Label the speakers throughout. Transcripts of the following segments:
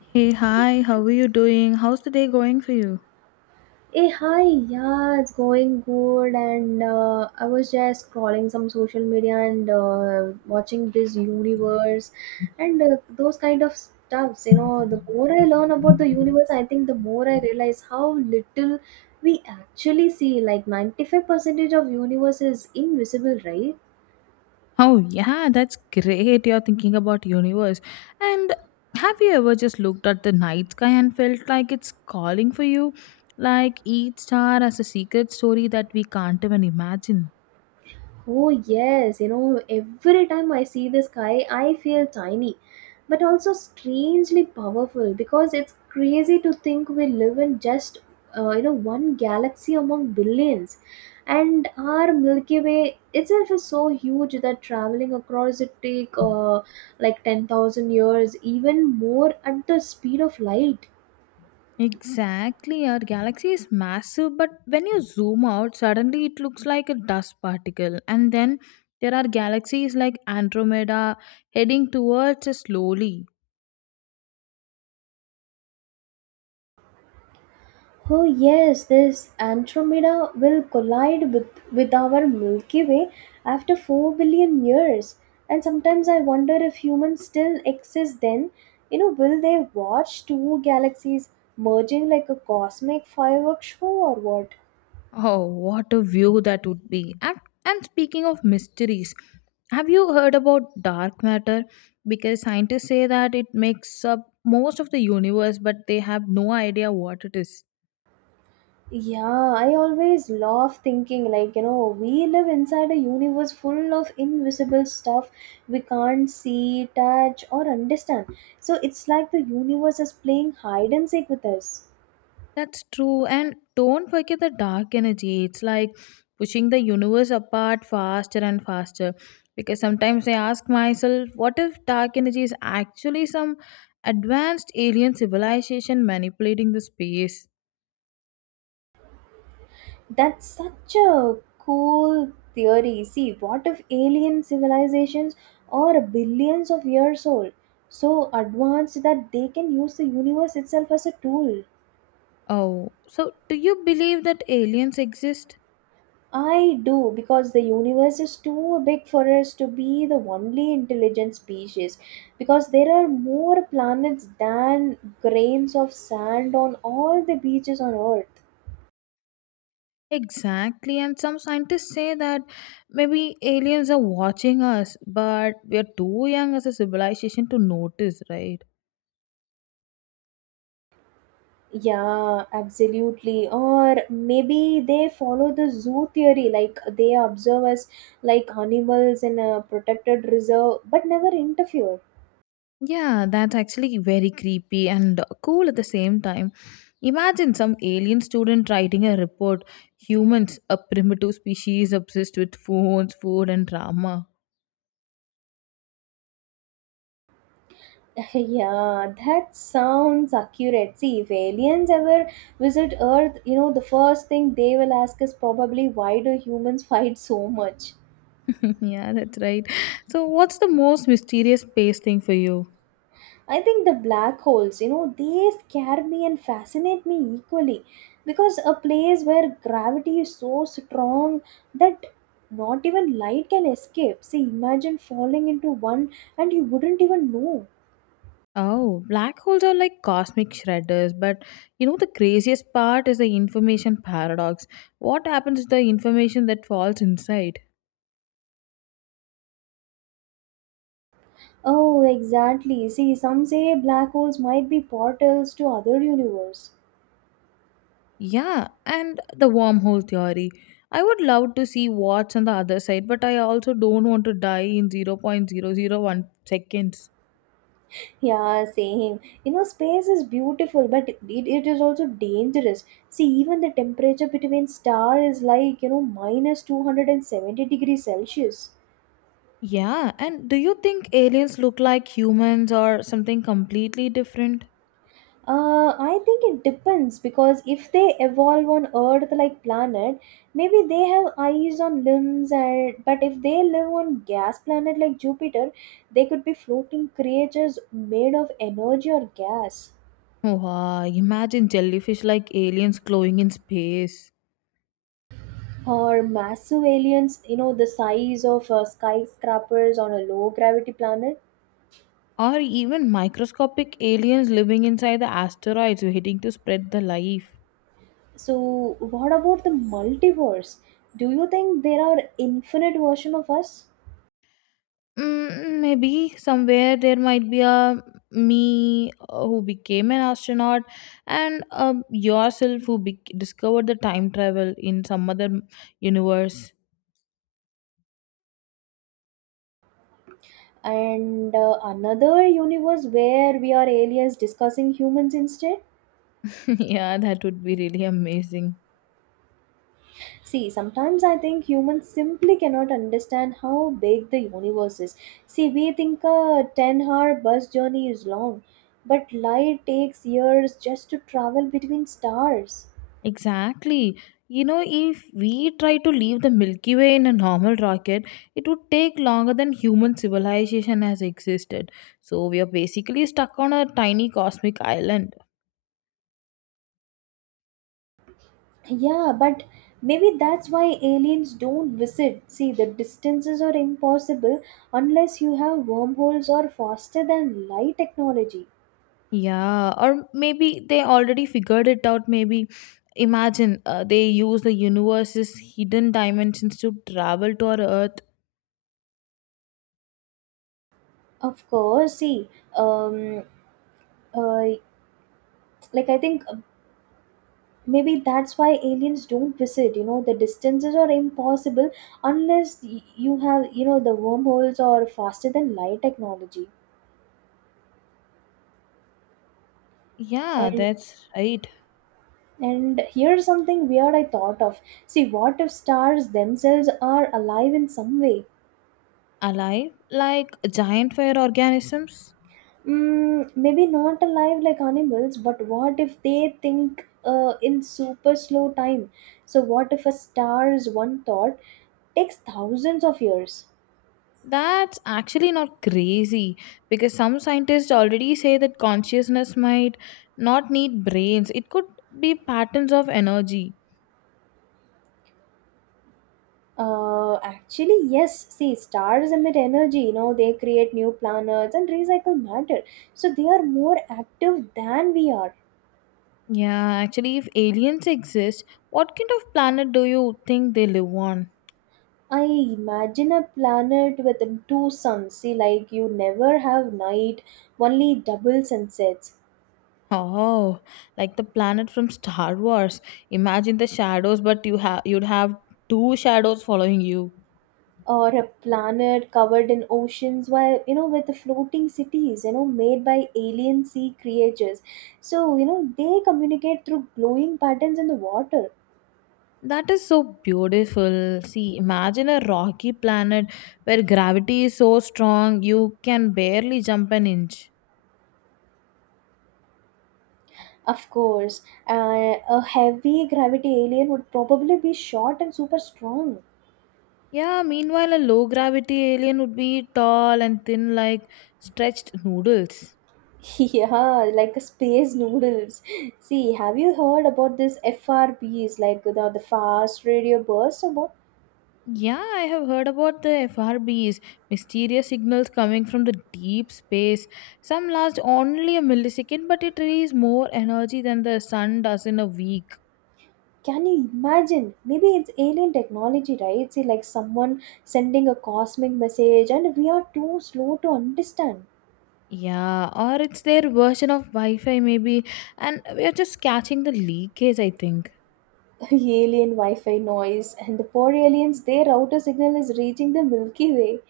Speaker 1: Hey, hi, how are you doing? How's the day going for you?
Speaker 2: Hey, hi, yeah, it's going good. And I was just scrolling some social media and watching this universe and those kind of stuffs. You know, the more I learn about the universe, I think the more I realize how little we actually see. Like 95% of universe is invisible, right?
Speaker 1: Oh, yeah, that's great. You're thinking about universe. And have you ever just looked at the night sky and felt like it's calling for you? Like each star has a secret story that we can't even imagine.
Speaker 2: Oh, yes, you know, every time I see the sky, I feel tiny, but also strangely powerful because it's crazy to think we live in just, you know, one galaxy among billions. And our Milky Way itself is so huge that traveling across it take like 10,000 years, even more at the speed of light.
Speaker 1: Exactly, our galaxy is massive, but when you zoom out, suddenly it looks like a dust particle. And then there are galaxies like Andromeda heading towards us slowly.
Speaker 2: Oh yes, this Andromeda will collide with our Milky Way after 4 billion years. And sometimes I wonder if humans still exist then. You know, will they watch two galaxies merging like a cosmic fireworks show or what?
Speaker 1: Oh, what a view that would be. And speaking of mysteries, have you heard about dark matter? Because scientists say that it makes up most of the universe, but they have no idea what it is.
Speaker 2: Yeah, I always love thinking like, you know, we live inside a universe full of invisible stuff we can't see, touch, or understand. So it's like the universe is playing hide and seek with us.
Speaker 1: That's true. And don't forget the dark energy. It's like pushing the universe apart faster and faster. Because sometimes I ask myself, what if dark energy is actually some advanced alien civilization manipulating the space?
Speaker 2: That's such a cool theory. See, what if alien civilizations are billions of years old, so advanced that they can use the universe itself as a tool?
Speaker 1: Oh, so do you believe that aliens exist?
Speaker 2: I do, because the universe is too big for us to be the only intelligent species, because there are more planets than grains of sand on all the beaches on Earth.
Speaker 1: Exactly, and some scientists say that maybe aliens are watching us, but we are too young as a civilization to notice, right?
Speaker 2: Yeah, absolutely. Or maybe they follow the zoo theory, like they observe us like animals in a protected reserve but never interfere.
Speaker 1: Yeah, that's actually very creepy and cool at the same time. Imagine some alien student writing a report humans, a primitive species obsessed with phones, food, and drama.
Speaker 2: Yeah, that sounds accurate. See, if aliens ever visit Earth, you know, the first thing they will ask is probably why do humans fight so much?
Speaker 1: Yeah, that's right. So, what's the most mysterious space thing for you?
Speaker 2: I think the black holes, you know, they scare me and fascinate me equally because a place where gravity is so strong that not even light can escape. See, imagine falling into one and you wouldn't even know.
Speaker 1: Oh, black holes are like cosmic shredders, but you know the craziest part is the information paradox. What happens to the information that falls inside?
Speaker 2: Oh, exactly. See, some say black holes might be portals to other universe.
Speaker 1: Yeah, and the wormhole theory. I would love to see what's on the other side, but I also don't want to die in 0.00 0.001 seconds.
Speaker 2: Yeah, same. You know, space is beautiful, but it is also dangerous. See, even the temperature between star is like, you know, minus 270 degrees Celsius.
Speaker 1: Yeah, and do you think aliens look like humans or something completely different?
Speaker 2: I think it depends because if they evolve on Earth like planet, maybe they have eyes on limbs and but if they live on gas planet like Jupiter, they could be floating creatures made of energy or gas.
Speaker 1: Wow, imagine jellyfish like aliens glowing in space.
Speaker 2: Or massive aliens, you know, the size of skyscrapers on a low gravity planet.
Speaker 1: Or even microscopic aliens living inside the asteroids waiting to spread the life.
Speaker 2: So what about the multiverse, do you think there are infinite version of us?
Speaker 1: Mm, maybe somewhere there might be a me who became an astronaut and yourself who bec discovered the time travel in some other universe.
Speaker 2: And another universe where we are aliens discussing humans instead.
Speaker 1: Yeah, that would be really amazing.
Speaker 2: See, sometimes I think humans simply cannot understand how big the universe is. See, we think a 10-hour bus journey is long, but light takes years just to travel between stars.
Speaker 1: Exactly. You know, if we try to leave the Milky Way in a normal rocket, it would take longer than human civilization has existed. So we are basically stuck on a tiny cosmic island.
Speaker 2: Yeah, but maybe that's why aliens don't visit. See, the distances are impossible unless you have wormholes or faster than light technology.
Speaker 1: Yeah, or maybe they already figured it out. Maybe imagine they use the universe's hidden dimensions to travel to our Earth.
Speaker 2: Of course, see, um, uh, like I think maybe that's why aliens don't visit. You know, the distances are impossible unless you have, you know, the wormholes or faster than light technology.
Speaker 1: Yeah,
Speaker 2: And
Speaker 1: that's right.
Speaker 2: and here's something weird I thought of. See, what if stars themselves are alive in some way?
Speaker 1: Alive, like giant fire organisms.
Speaker 2: Mm, maybe not alive like animals, but what if they think in super slow time? So, what if a star's one thought takes thousands of years?
Speaker 1: That's actually not crazy because some scientists already say that consciousness might not need brains, it could be patterns of energy.
Speaker 2: Actually, yes. See, stars emit energy, you know, they create new planets and recycle matter. So, they are more active than we are.
Speaker 1: Yeah, actually, if aliens exist, what kind of planet do you think they live on?
Speaker 2: I imagine a planet with two suns. See, like you never have night, only double sunsets.
Speaker 1: Oh, like the planet from Star Wars. Imagine the shadows, but you'd have two shadows following you.
Speaker 2: Or a planet covered in oceans, while you know, with the floating cities, you know, made by alien sea creatures, so you know they communicate through glowing patterns in the water.
Speaker 1: That is so beautiful. See, imagine a rocky planet where gravity is so strong you can barely jump an inch.
Speaker 2: Of course, uh, a heavy gravity alien would probably be short and super strong.
Speaker 1: Yeah, meanwhile, a low gravity alien would be tall and thin like stretched noodles.
Speaker 2: Yeah, like a space noodles. See, have you heard about this frbs, like the fast radio bursts about?
Speaker 1: Yeah, I have heard about the FRBs, mysterious signals coming from the deep space. Some last only a millisecond, but it releases more energy than the sun does in a week.
Speaker 2: Can you imagine? Maybe it's alien technology, right? See, like someone sending a cosmic message, and we are too slow to understand.
Speaker 1: Yeah, or it's their version of Wi-Fi maybe, and we are just catching the leakage, I think.
Speaker 2: Alien Wi Fi noise, and the poor aliens, their router signal is reaching the Milky Way.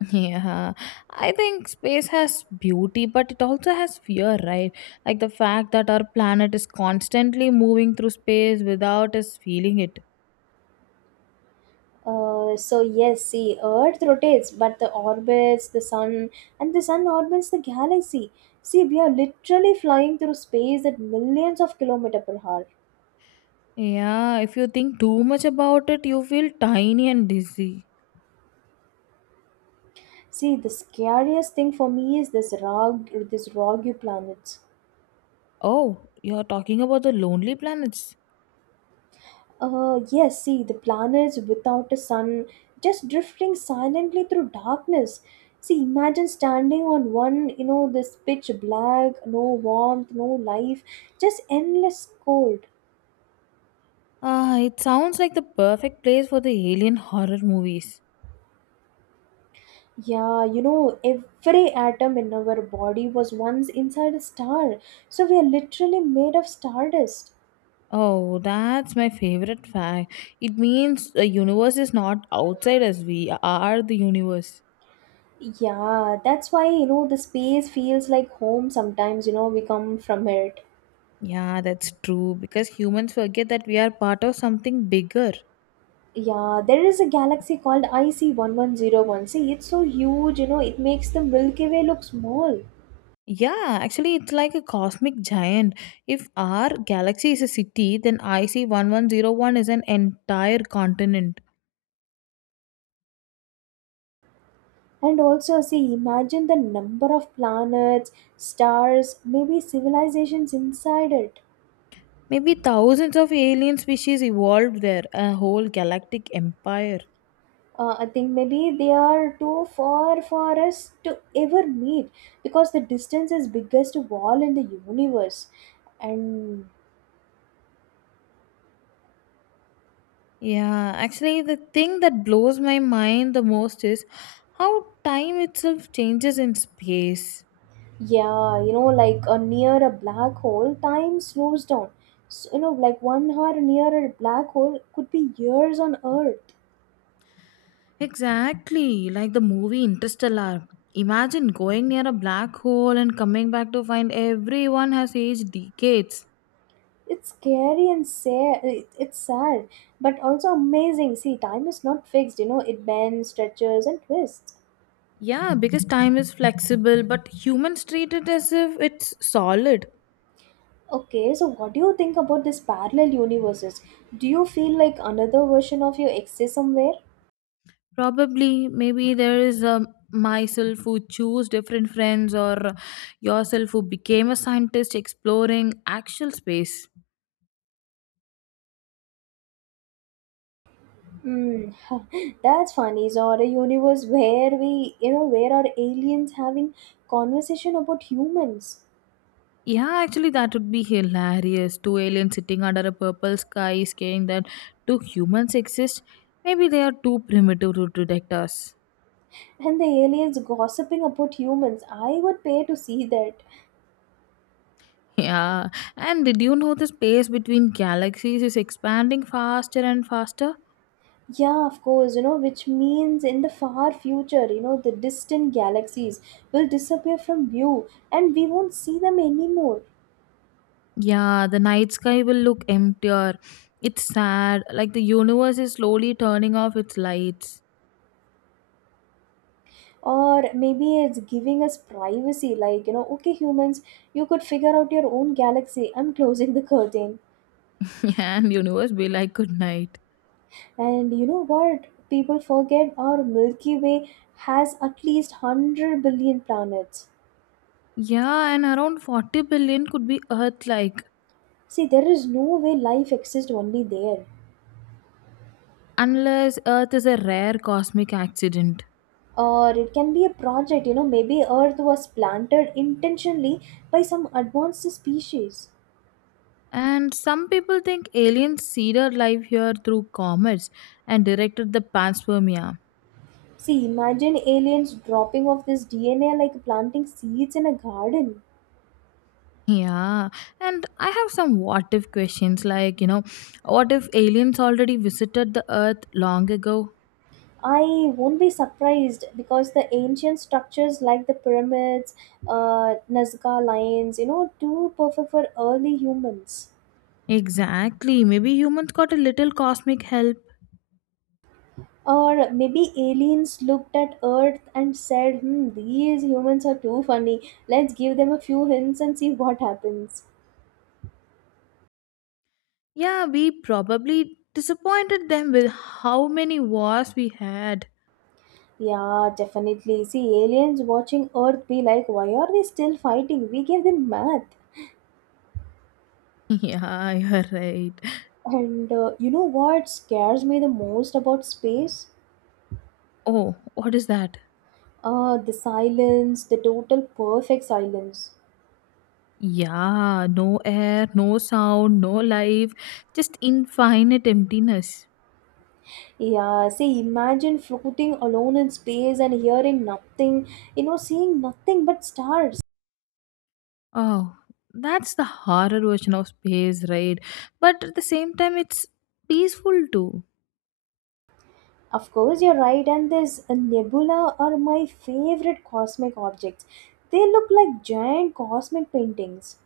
Speaker 1: Yeah, I think space has beauty, but it also has fear, right? Like the fact that our planet is constantly moving through space without us feeling it.
Speaker 2: So, yes, see, Earth rotates, but the orbits the sun, and the sun orbits the galaxy. See, we are literally flying through space at millions of kilometers per hour.
Speaker 1: Yeah, if you think too much about it, you feel tiny and dizzy.
Speaker 2: See, the scariest thing for me is this rock, this rocky planet.
Speaker 1: Oh, you're talking about the lonely planets.
Speaker 2: Yes, see, the planets without a sun just drifting silently through darkness. See, imagine standing on one, you know, this pitch black, no warmth, no life, just endless cold.
Speaker 1: Ah, it sounds like the perfect place for the alien horror movies.
Speaker 2: Yeah, you know, every atom in our body was once inside a star, so we are literally made of stardust.
Speaker 1: Oh, that's my favorite fact. It means the universe is not outside us, we are the universe.
Speaker 2: Yeah, that's why, you know, the space feels like home sometimes, you know, we come from it.
Speaker 1: Yeah, that's true because humans forget that we are part of something bigger.
Speaker 2: Yeah, there is a galaxy called IC 1101. See, it's so huge, you know, it makes the Milky Way look small.
Speaker 1: Yeah, actually, it's like a cosmic giant. If our galaxy is a city, then IC1101 is an entire continent.
Speaker 2: And also, see, imagine the number of planets, stars, maybe civilizations inside it.
Speaker 1: Maybe thousands of alien species evolved there, a whole galactic empire.
Speaker 2: I think maybe they are too far for us to ever meet because the distance is biggest wall in the universe. And
Speaker 1: Yeah, actually, the thing that blows my mind the most is how time itself changes in space.
Speaker 2: yeah, you know, like a near a black hole, time slows down. So, you know, like 1 hour near a black hole could be years on Earth.
Speaker 1: Exactly, like the movie Interstellar. Imagine going near a black hole and coming back to find everyone has aged decades.
Speaker 2: It's scary and sad. It's sad, but also amazing. See, time is not fixed. You know, it bends, stretches, and twists.
Speaker 1: Yeah, because time is flexible, but humans treat it as if it's solid.
Speaker 2: Okay, so what do you think about this parallel universes? Do you feel like another version of you exists somewhere?
Speaker 1: Probably, maybe there is a myself who choose different friends or yourself who became a scientist exploring actual space.
Speaker 2: Hmm, that's funny. So, a universe where we, you know, where are aliens having conversation about humans
Speaker 1: Yeah, actually, that would be hilarious. Two aliens sitting under a purple sky, saying that do humans exist? Maybe they are too primitive to detect us.
Speaker 2: and the aliens gossiping about humans? I would pay to see that.
Speaker 1: Yeah, and did you know the space between galaxies is expanding faster and faster?
Speaker 2: Yeah, of course, you know, which means in the far future, you know, the distant galaxies will disappear from view and we won't see them anymore.
Speaker 1: Yeah, the night sky will look emptier. It's sad, like the universe is slowly turning off its lights.
Speaker 2: Or maybe it's giving us privacy, like, you know, okay, humans, you could figure out your own galaxy. I'm closing the curtain.
Speaker 1: Yeah, and universe be like good night.
Speaker 2: And you know what? People forget our Milky Way has at least 100 billion planets.
Speaker 1: Yeah, and around 40 billion could be Earth like.
Speaker 2: See, there is no way life exists only there.
Speaker 1: Unless Earth is a rare cosmic accident.
Speaker 2: Or it can be a project, you know, maybe Earth was planted intentionally by some advanced species.
Speaker 1: And some people think aliens seeded life here through comets and directed the panspermia.
Speaker 2: See, imagine aliens dropping off this DNA like planting seeds in a garden.
Speaker 1: Yeah, and I have some what if questions like, you know, what if aliens already visited the Earth long ago?
Speaker 2: I won't be surprised because the ancient structures like the pyramids, Nazca lines, you know, too perfect for early humans.
Speaker 1: Exactly, maybe humans got a little cosmic help.
Speaker 2: Or maybe aliens looked at Earth and said, hmm, these humans are too funny. Let's give them a few hints and see what happens.
Speaker 1: Yeah, we probably disappointed them with how many wars we had.
Speaker 2: Yeah, definitely. See, aliens watching Earth be like, why are they still fighting? We gave them math.
Speaker 1: Yeah, you're right.
Speaker 2: And you know what scares me the most about space?
Speaker 1: Oh, what is that?
Speaker 2: Ah, the silence, the total perfect silence.
Speaker 1: Yeah, no air, no sound, no life, just infinite emptiness.
Speaker 2: Yeah, see, imagine floating alone in space and hearing nothing, you know, seeing nothing but stars.
Speaker 1: Oh, that's the horror version of space, right? But at the same time, it's peaceful too.
Speaker 2: Of course, you're right, and this nebula are my favorite cosmic objects. They look like giant cosmic paintings.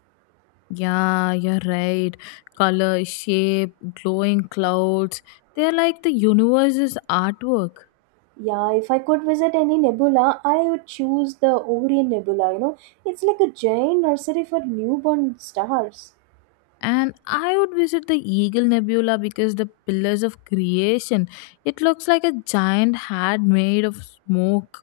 Speaker 1: Yeah, you're right. Color, shape, glowing clouds, they're like the universe's artwork.
Speaker 2: Yeah, if I could visit any nebula, I would choose the Orion Nebula, you know. It's like a giant nursery for newborn stars.
Speaker 1: And I would visit the Eagle Nebula because the pillars of creation, it looks like a giant hat made of smoke.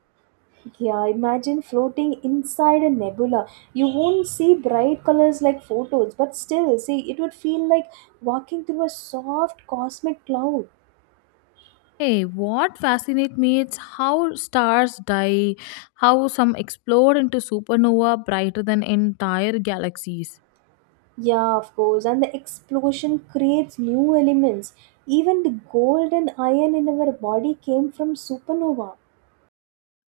Speaker 2: Yeah, imagine floating inside a nebula. You won't see bright colors like photos, but still, see, it would feel like walking through a soft cosmic cloud.
Speaker 1: Hey, what fascinates me is how stars die, how some explode into supernova brighter than entire galaxies.
Speaker 2: Yeah, of course, and the explosion creates new elements. Even the gold and iron in our body came from supernova.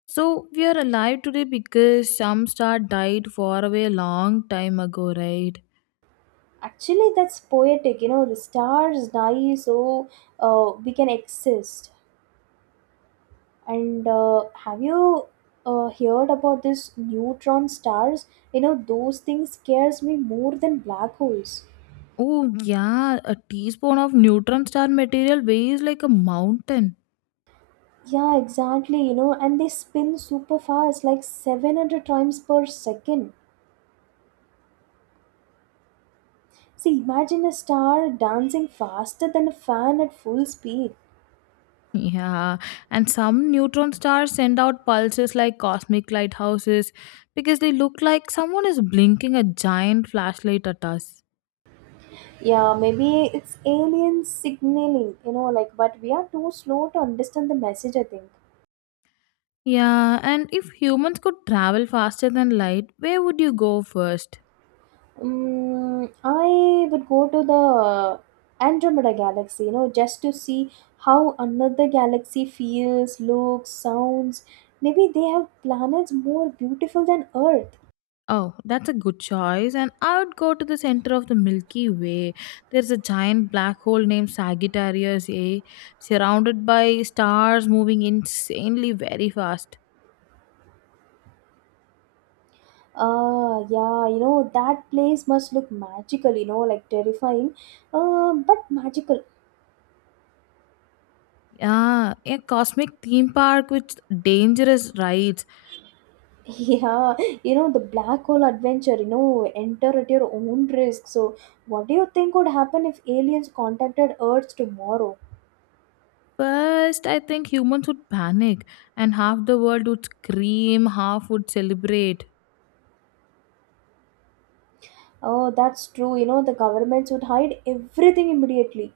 Speaker 1: So we are alive today because some star died far away a long time ago, right?
Speaker 2: Actually, that's poetic, you know, the stars die so we can exist. And have you heard about this neutron stars? You know, those things scares me more than black holes.
Speaker 1: Oh yeah, a teaspoon of neutron star material weighs like a mountain.
Speaker 2: Yeah, exactly. You know, and they spin super fast, like 700 times per second. See, imagine a star dancing faster than a fan at full speed.
Speaker 1: Yeah, and some neutron stars send out pulses like cosmic lighthouses because they look like someone is blinking a giant flashlight at us.
Speaker 2: Yeah, maybe it's alien signaling, you know, like, but we are too slow to understand the message, I think.
Speaker 1: Yeah, and if humans could travel faster than light, where would you go first?
Speaker 2: Mm, I would go to the Andromeda galaxy, you know, just to see how another galaxy feels, looks, sounds. Maybe they have planets more beautiful than Earth.
Speaker 1: Oh, that's a good choice. And I would go to the center of the Milky Way. There's a giant black hole named Sagittarius A, surrounded by stars moving insanely very fast.
Speaker 2: Ah, yeah, you know, that place must look magical, you know, like terrifying, but magical.
Speaker 1: Yeah, a cosmic theme park with dangerous rides.
Speaker 2: Yeah, you know, the black hole adventure, you know, enter at your own risk. So, what do you think would happen if aliens contacted Earth tomorrow?
Speaker 1: First, I think humans would panic, and half the world would scream, half would celebrate.
Speaker 2: Oh, that's true. You know, the governments would hide everything immediately.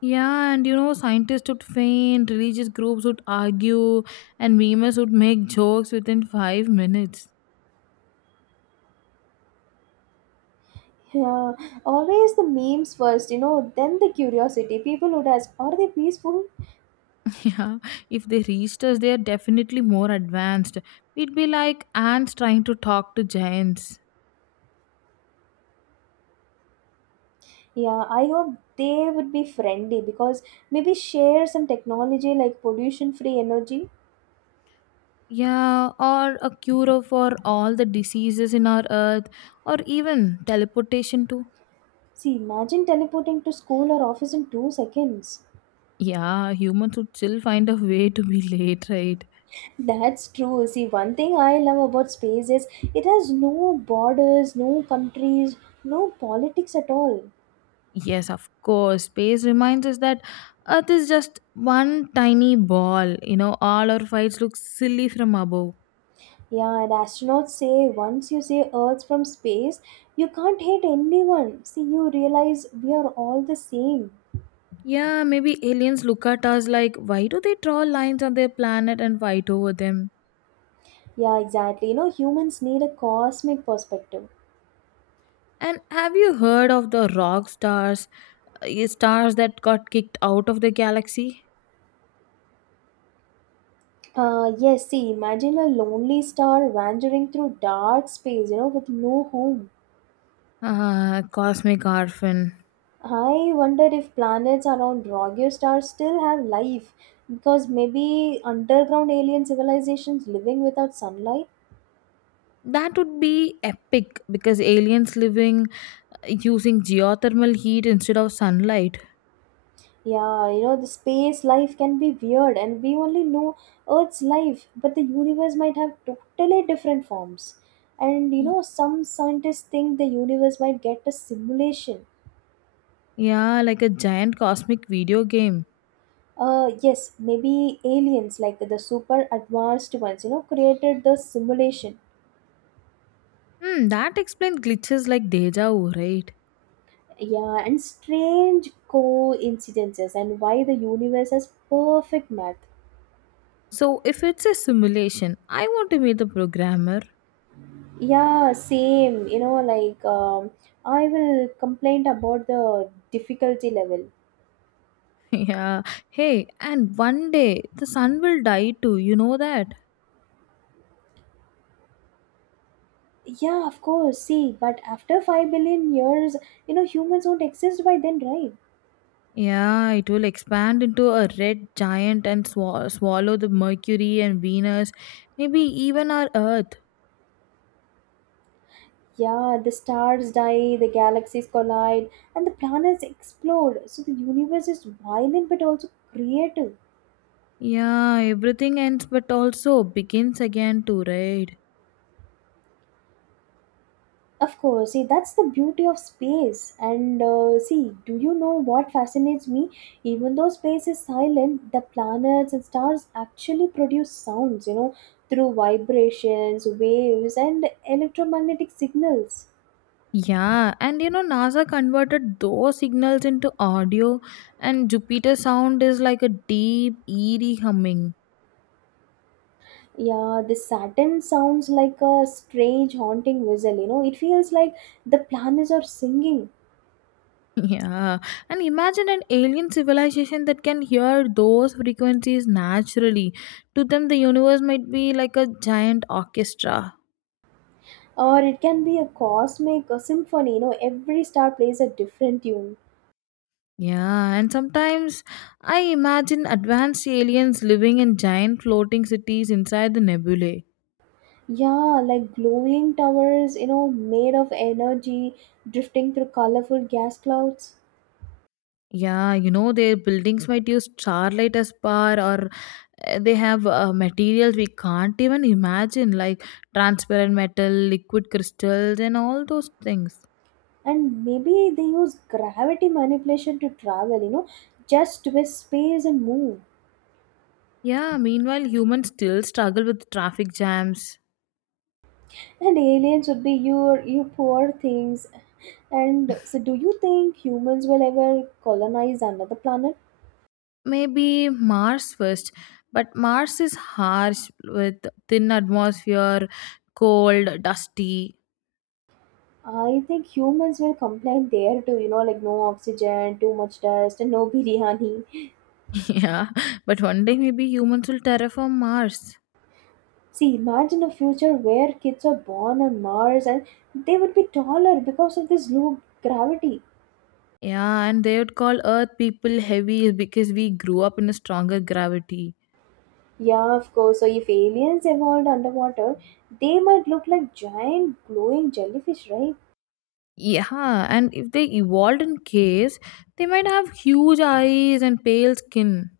Speaker 1: Yeah, and you know, scientists would faint, religious groups would argue, and memes would make jokes within 5 minutes.
Speaker 2: Yeah, always the memes first, you know, then the curiosity. People would ask, are they peaceful?
Speaker 1: Yeah, if they reached us, they are definitely more advanced. We'd be like ants trying to talk to giants.
Speaker 2: Yeah, I hope they would be friendly because maybe share some technology like pollution free energy.
Speaker 1: Yeah, or a cure for all the diseases in our earth, or even teleportation too.
Speaker 2: See, imagine teleporting to school or office in 2 seconds.
Speaker 1: Yeah, humans would still find a way to be late, right?
Speaker 2: That's true. See, one thing I love about space is it has no borders, no countries, no politics at all.
Speaker 1: Yes, of course. Space reminds us that Earth is just one tiny ball. You know, all our fights look silly from above.
Speaker 2: Yeah, and astronauts say once you see Earth from space, you can't hate anyone. See, you realize we are all the same.
Speaker 1: Yeah, maybe aliens look at us like, why do they draw lines on their planet and fight over them?
Speaker 2: Yeah, exactly. You know, humans need a cosmic perspective.
Speaker 1: And have you heard of the rock stars, stars that got kicked out of the galaxy?
Speaker 2: Yes, see, imagine a lonely star wandering through dark space, you know, with no home.
Speaker 1: Ah, cosmic orphan.
Speaker 2: I wonder if planets around Rogue stars still have life because maybe underground alien civilizations living without sunlight.
Speaker 1: That would be epic because aliens living using geothermal heat instead of sunlight.
Speaker 2: Yeah, you know, the space life can be weird, and we only know Earth's life, but the universe might have totally different forms. And you know, some scientists think the universe might get a simulation.
Speaker 1: Yeah, like a giant cosmic video game.
Speaker 2: Yes, maybe aliens, like the super advanced ones, you know, created the simulation.
Speaker 1: Hmm, that explains glitches like deja vu, right?
Speaker 2: Yeah, and strange coincidences, and why the universe has perfect math.
Speaker 1: So, if it's a simulation, I want to meet the programmer.
Speaker 2: Yeah, same. I will complain about the difficulty level.
Speaker 1: Yeah. Hey, and one day the sun will die too, you know that?
Speaker 2: Yeah, of course. See, but after 5 billion years, you know, humans won't exist by then, right?
Speaker 1: Yeah, it will expand into a red giant and swallow the Mercury and Venus, maybe even our Earth.
Speaker 2: Yeah, the stars die, the galaxies collide, and the planets explode. So the universe is violent but also creative.
Speaker 1: Yeah, everything ends but also begins again too, right?
Speaker 2: Of course, see, that's the beauty of space. And see, do you know what fascinates me? Even though space is silent, the planets and stars actually produce sounds, you know, through vibrations, waves, and electromagnetic signals.
Speaker 1: Yeah, and you know, NASA converted those signals into audio, and Jupiter sound is like a deep, eerie humming.
Speaker 2: Yeah, the Saturn sounds like a strange, haunting whistle, you know, it feels like the planets are singing.
Speaker 1: Yeah, and imagine an alien civilization that can hear those frequencies naturally. To them, the universe might be like a giant orchestra.
Speaker 2: Or it can be a cosmic a symphony, you know, every star plays a different tune.
Speaker 1: Yeah, and sometimes I imagine advanced aliens living in giant floating cities inside the nebulae.
Speaker 2: Yeah, like glowing towers, you know, made of energy drifting through colorful gas clouds.
Speaker 1: Yeah, you know, their buildings might use starlight as power, or they have materials we can't even imagine, like transparent metal, liquid crystals, and all those things.
Speaker 2: And maybe they use gravity manipulation to travel, you know, just twist space and move.
Speaker 1: Yeah, meanwhile, humans still struggle with traffic jams.
Speaker 2: And aliens would be your you poor things. And so do you think humans will ever colonize another planet?
Speaker 1: Maybe Mars first, but Mars is harsh with thin atmosphere, cold, dusty.
Speaker 2: I think humans will complain there too, you know, like no oxygen, too much dust, and no biryani.
Speaker 1: Yeah, but one day maybe humans will terraform Mars.
Speaker 2: See, imagine a future where kids are born on Mars and they would be taller because of this low gravity.
Speaker 1: Yeah, and they would call Earth people heavy because we grew up in a stronger gravity.
Speaker 2: Yeah, of course. So, if aliens evolved underwater, they might look like giant glowing jellyfish, right?
Speaker 1: Yeah, and if they evolved in caves, they might have huge eyes and pale skin.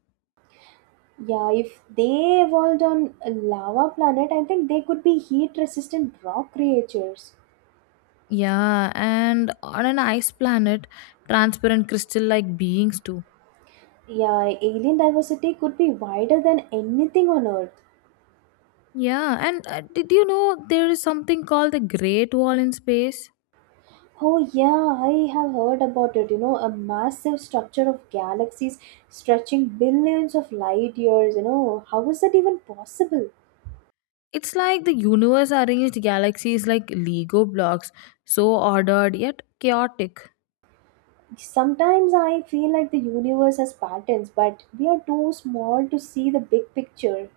Speaker 2: Yeah, if they evolved on a lava planet, I think they could be heat resistant rock creatures.
Speaker 1: Yeah, and on an ice planet, transparent crystal like beings too.
Speaker 2: Yeah, alien diversity could be wider than anything on Earth.
Speaker 1: Yeah, and did you know there is something called the Great Wall in space?
Speaker 2: Oh, yeah, I have heard about it. You know, a massive structure of galaxies stretching billions of light years. You know, how is that even possible?
Speaker 1: It's like the universe arranged galaxies like Lego blocks, so ordered yet chaotic.
Speaker 2: Sometimes I feel like the universe has patterns, but we are too small to see the big picture.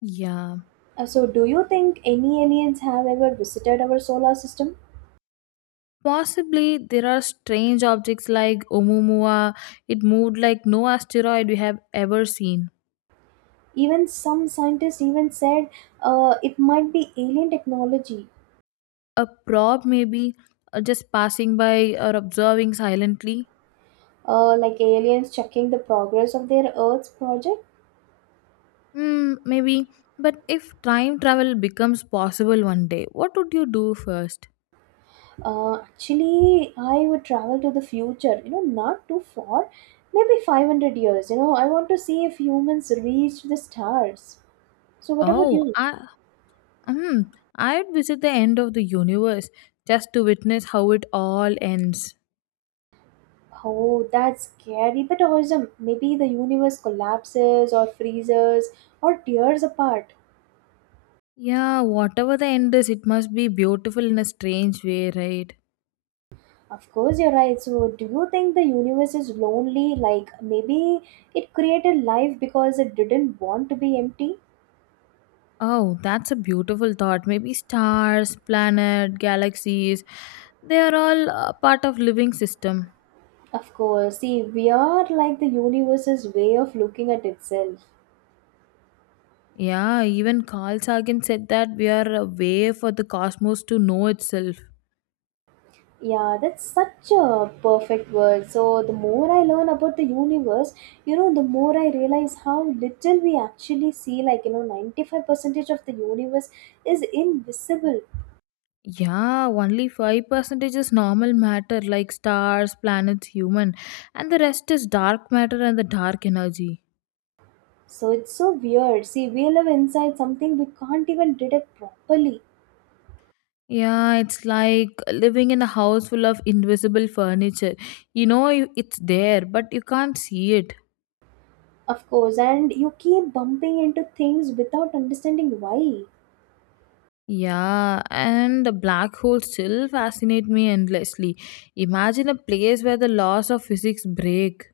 Speaker 1: Yeah.
Speaker 2: So, do you think any aliens have ever visited our solar system?
Speaker 1: Possibly there are strange objects like Oumuamua. It moved like no asteroid we have ever seen.
Speaker 2: Even some scientists even said it might be alien technology,
Speaker 1: A probe, maybe, just passing by or observing silently.
Speaker 2: like aliens checking the progress of their Earth's project.
Speaker 1: Hmm, maybe. But if time travel becomes possible one day, what would you do first?
Speaker 2: Actually, I would travel to the future, you know, not too far, maybe 500 years. You know, I want to see if humans reach the stars. So, what about
Speaker 1: Oh,
Speaker 2: you?
Speaker 1: hmm, I'd visit the end of the universe just to witness how it all ends.
Speaker 2: Oh, that's scary but awesome. Maybe the universe collapses or freezes or tears apart.
Speaker 1: Yeah, whatever the end is, it must be beautiful in a strange way, right?
Speaker 2: Of course, you're right. So, do you think the universe is lonely? Like, maybe it created life because it didn't want to be empty?
Speaker 1: Oh, that's a beautiful thought. Maybe stars, planet, galaxies, they are all part of living system.
Speaker 2: Of course, see, we are like the universe's way of looking at itself.
Speaker 1: Yeah, even Carl Sagan said that we are a way for the cosmos to know itself.
Speaker 2: Yeah, that's such a perfect word. So, the more I learn about the universe, you know, the more I realize how little we actually see. Like, you know, 95% of the universe is invisible.
Speaker 1: Yeah, only 5% is normal matter like stars, planets, human, and the rest is dark matter and the dark energy.
Speaker 2: So, it's so weird. See, we live inside something we can't even detect properly,
Speaker 1: Yeah, it's like living in a house full of invisible furniture. You know it's there, but you can't see it.
Speaker 2: of course, and you keep bumping into things without understanding why.
Speaker 1: Yeah, and the black holes still fascinate me endlessly. Imagine a place where the laws of physics break.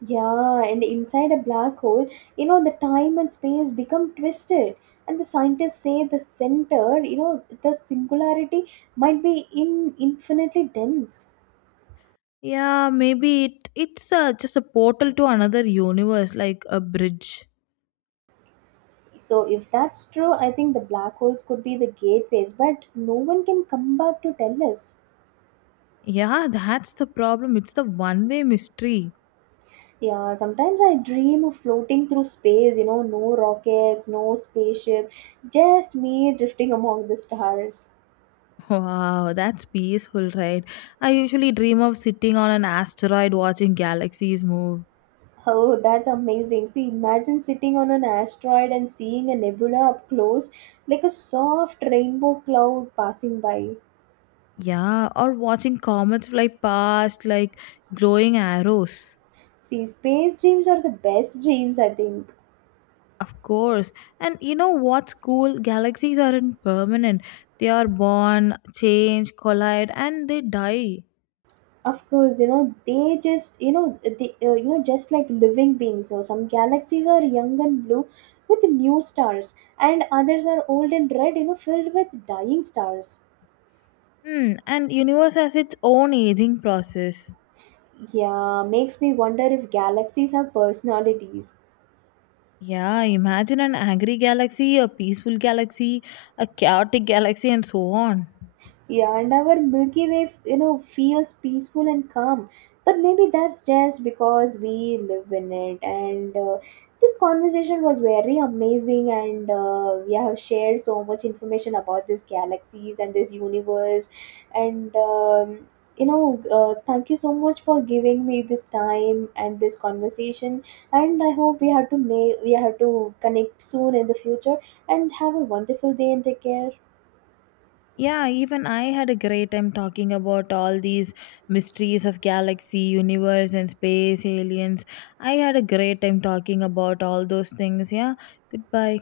Speaker 2: Yeah, and inside a black hole, you know, the time and space become twisted. And the scientists say the center, you know, the singularity might be in infinitely dense.
Speaker 1: Yeah, maybe it's just a portal to another universe, like a bridge.
Speaker 2: So if that's true, I think the black holes could be the gateways, but no one can come back to tell us.
Speaker 1: Yeah, that's the problem. It's the one-way mystery.
Speaker 2: Yeah, sometimes I dream of floating through space, you know, no rockets, no spaceship, just me drifting among the stars.
Speaker 1: Wow, that's peaceful, right? I usually dream of sitting on an asteroid watching galaxies move.
Speaker 2: Oh, that's amazing. See, imagine sitting on an asteroid and seeing a nebula up close, like a soft rainbow cloud passing by.
Speaker 1: Yeah, or watching comets fly past like glowing arrows.
Speaker 2: See, space dreams are the best dreams, I think.
Speaker 1: Of course. And you know what's cool? Galaxies aren't permanent. They are born, change, collide, and they die.
Speaker 2: Of course, you know, they just, you know, they, you know, just like living beings. So some galaxies are young and blue with new stars, and others are old and red, you know, filled with dying stars.
Speaker 1: Hmm, and universe has its own aging process.
Speaker 2: Yeah, makes me wonder if galaxies have personalities.
Speaker 1: Yeah, imagine an angry galaxy, a peaceful galaxy, a chaotic galaxy, and so on.
Speaker 2: Yeah, and our Milky Way, you know, feels peaceful and calm. But maybe that's just because we live in it. And This conversation was very amazing, and we have shared so much information about these galaxies and this universe. And um, Thank you so much for giving me this time and this conversation. And I hope we have to connect soon in the future. And have a wonderful day and take care.
Speaker 1: Yeah, even I had a great time talking about all these mysteries of galaxy, universe, and space, aliens. I had a great time talking about all those things. Yeah, goodbye.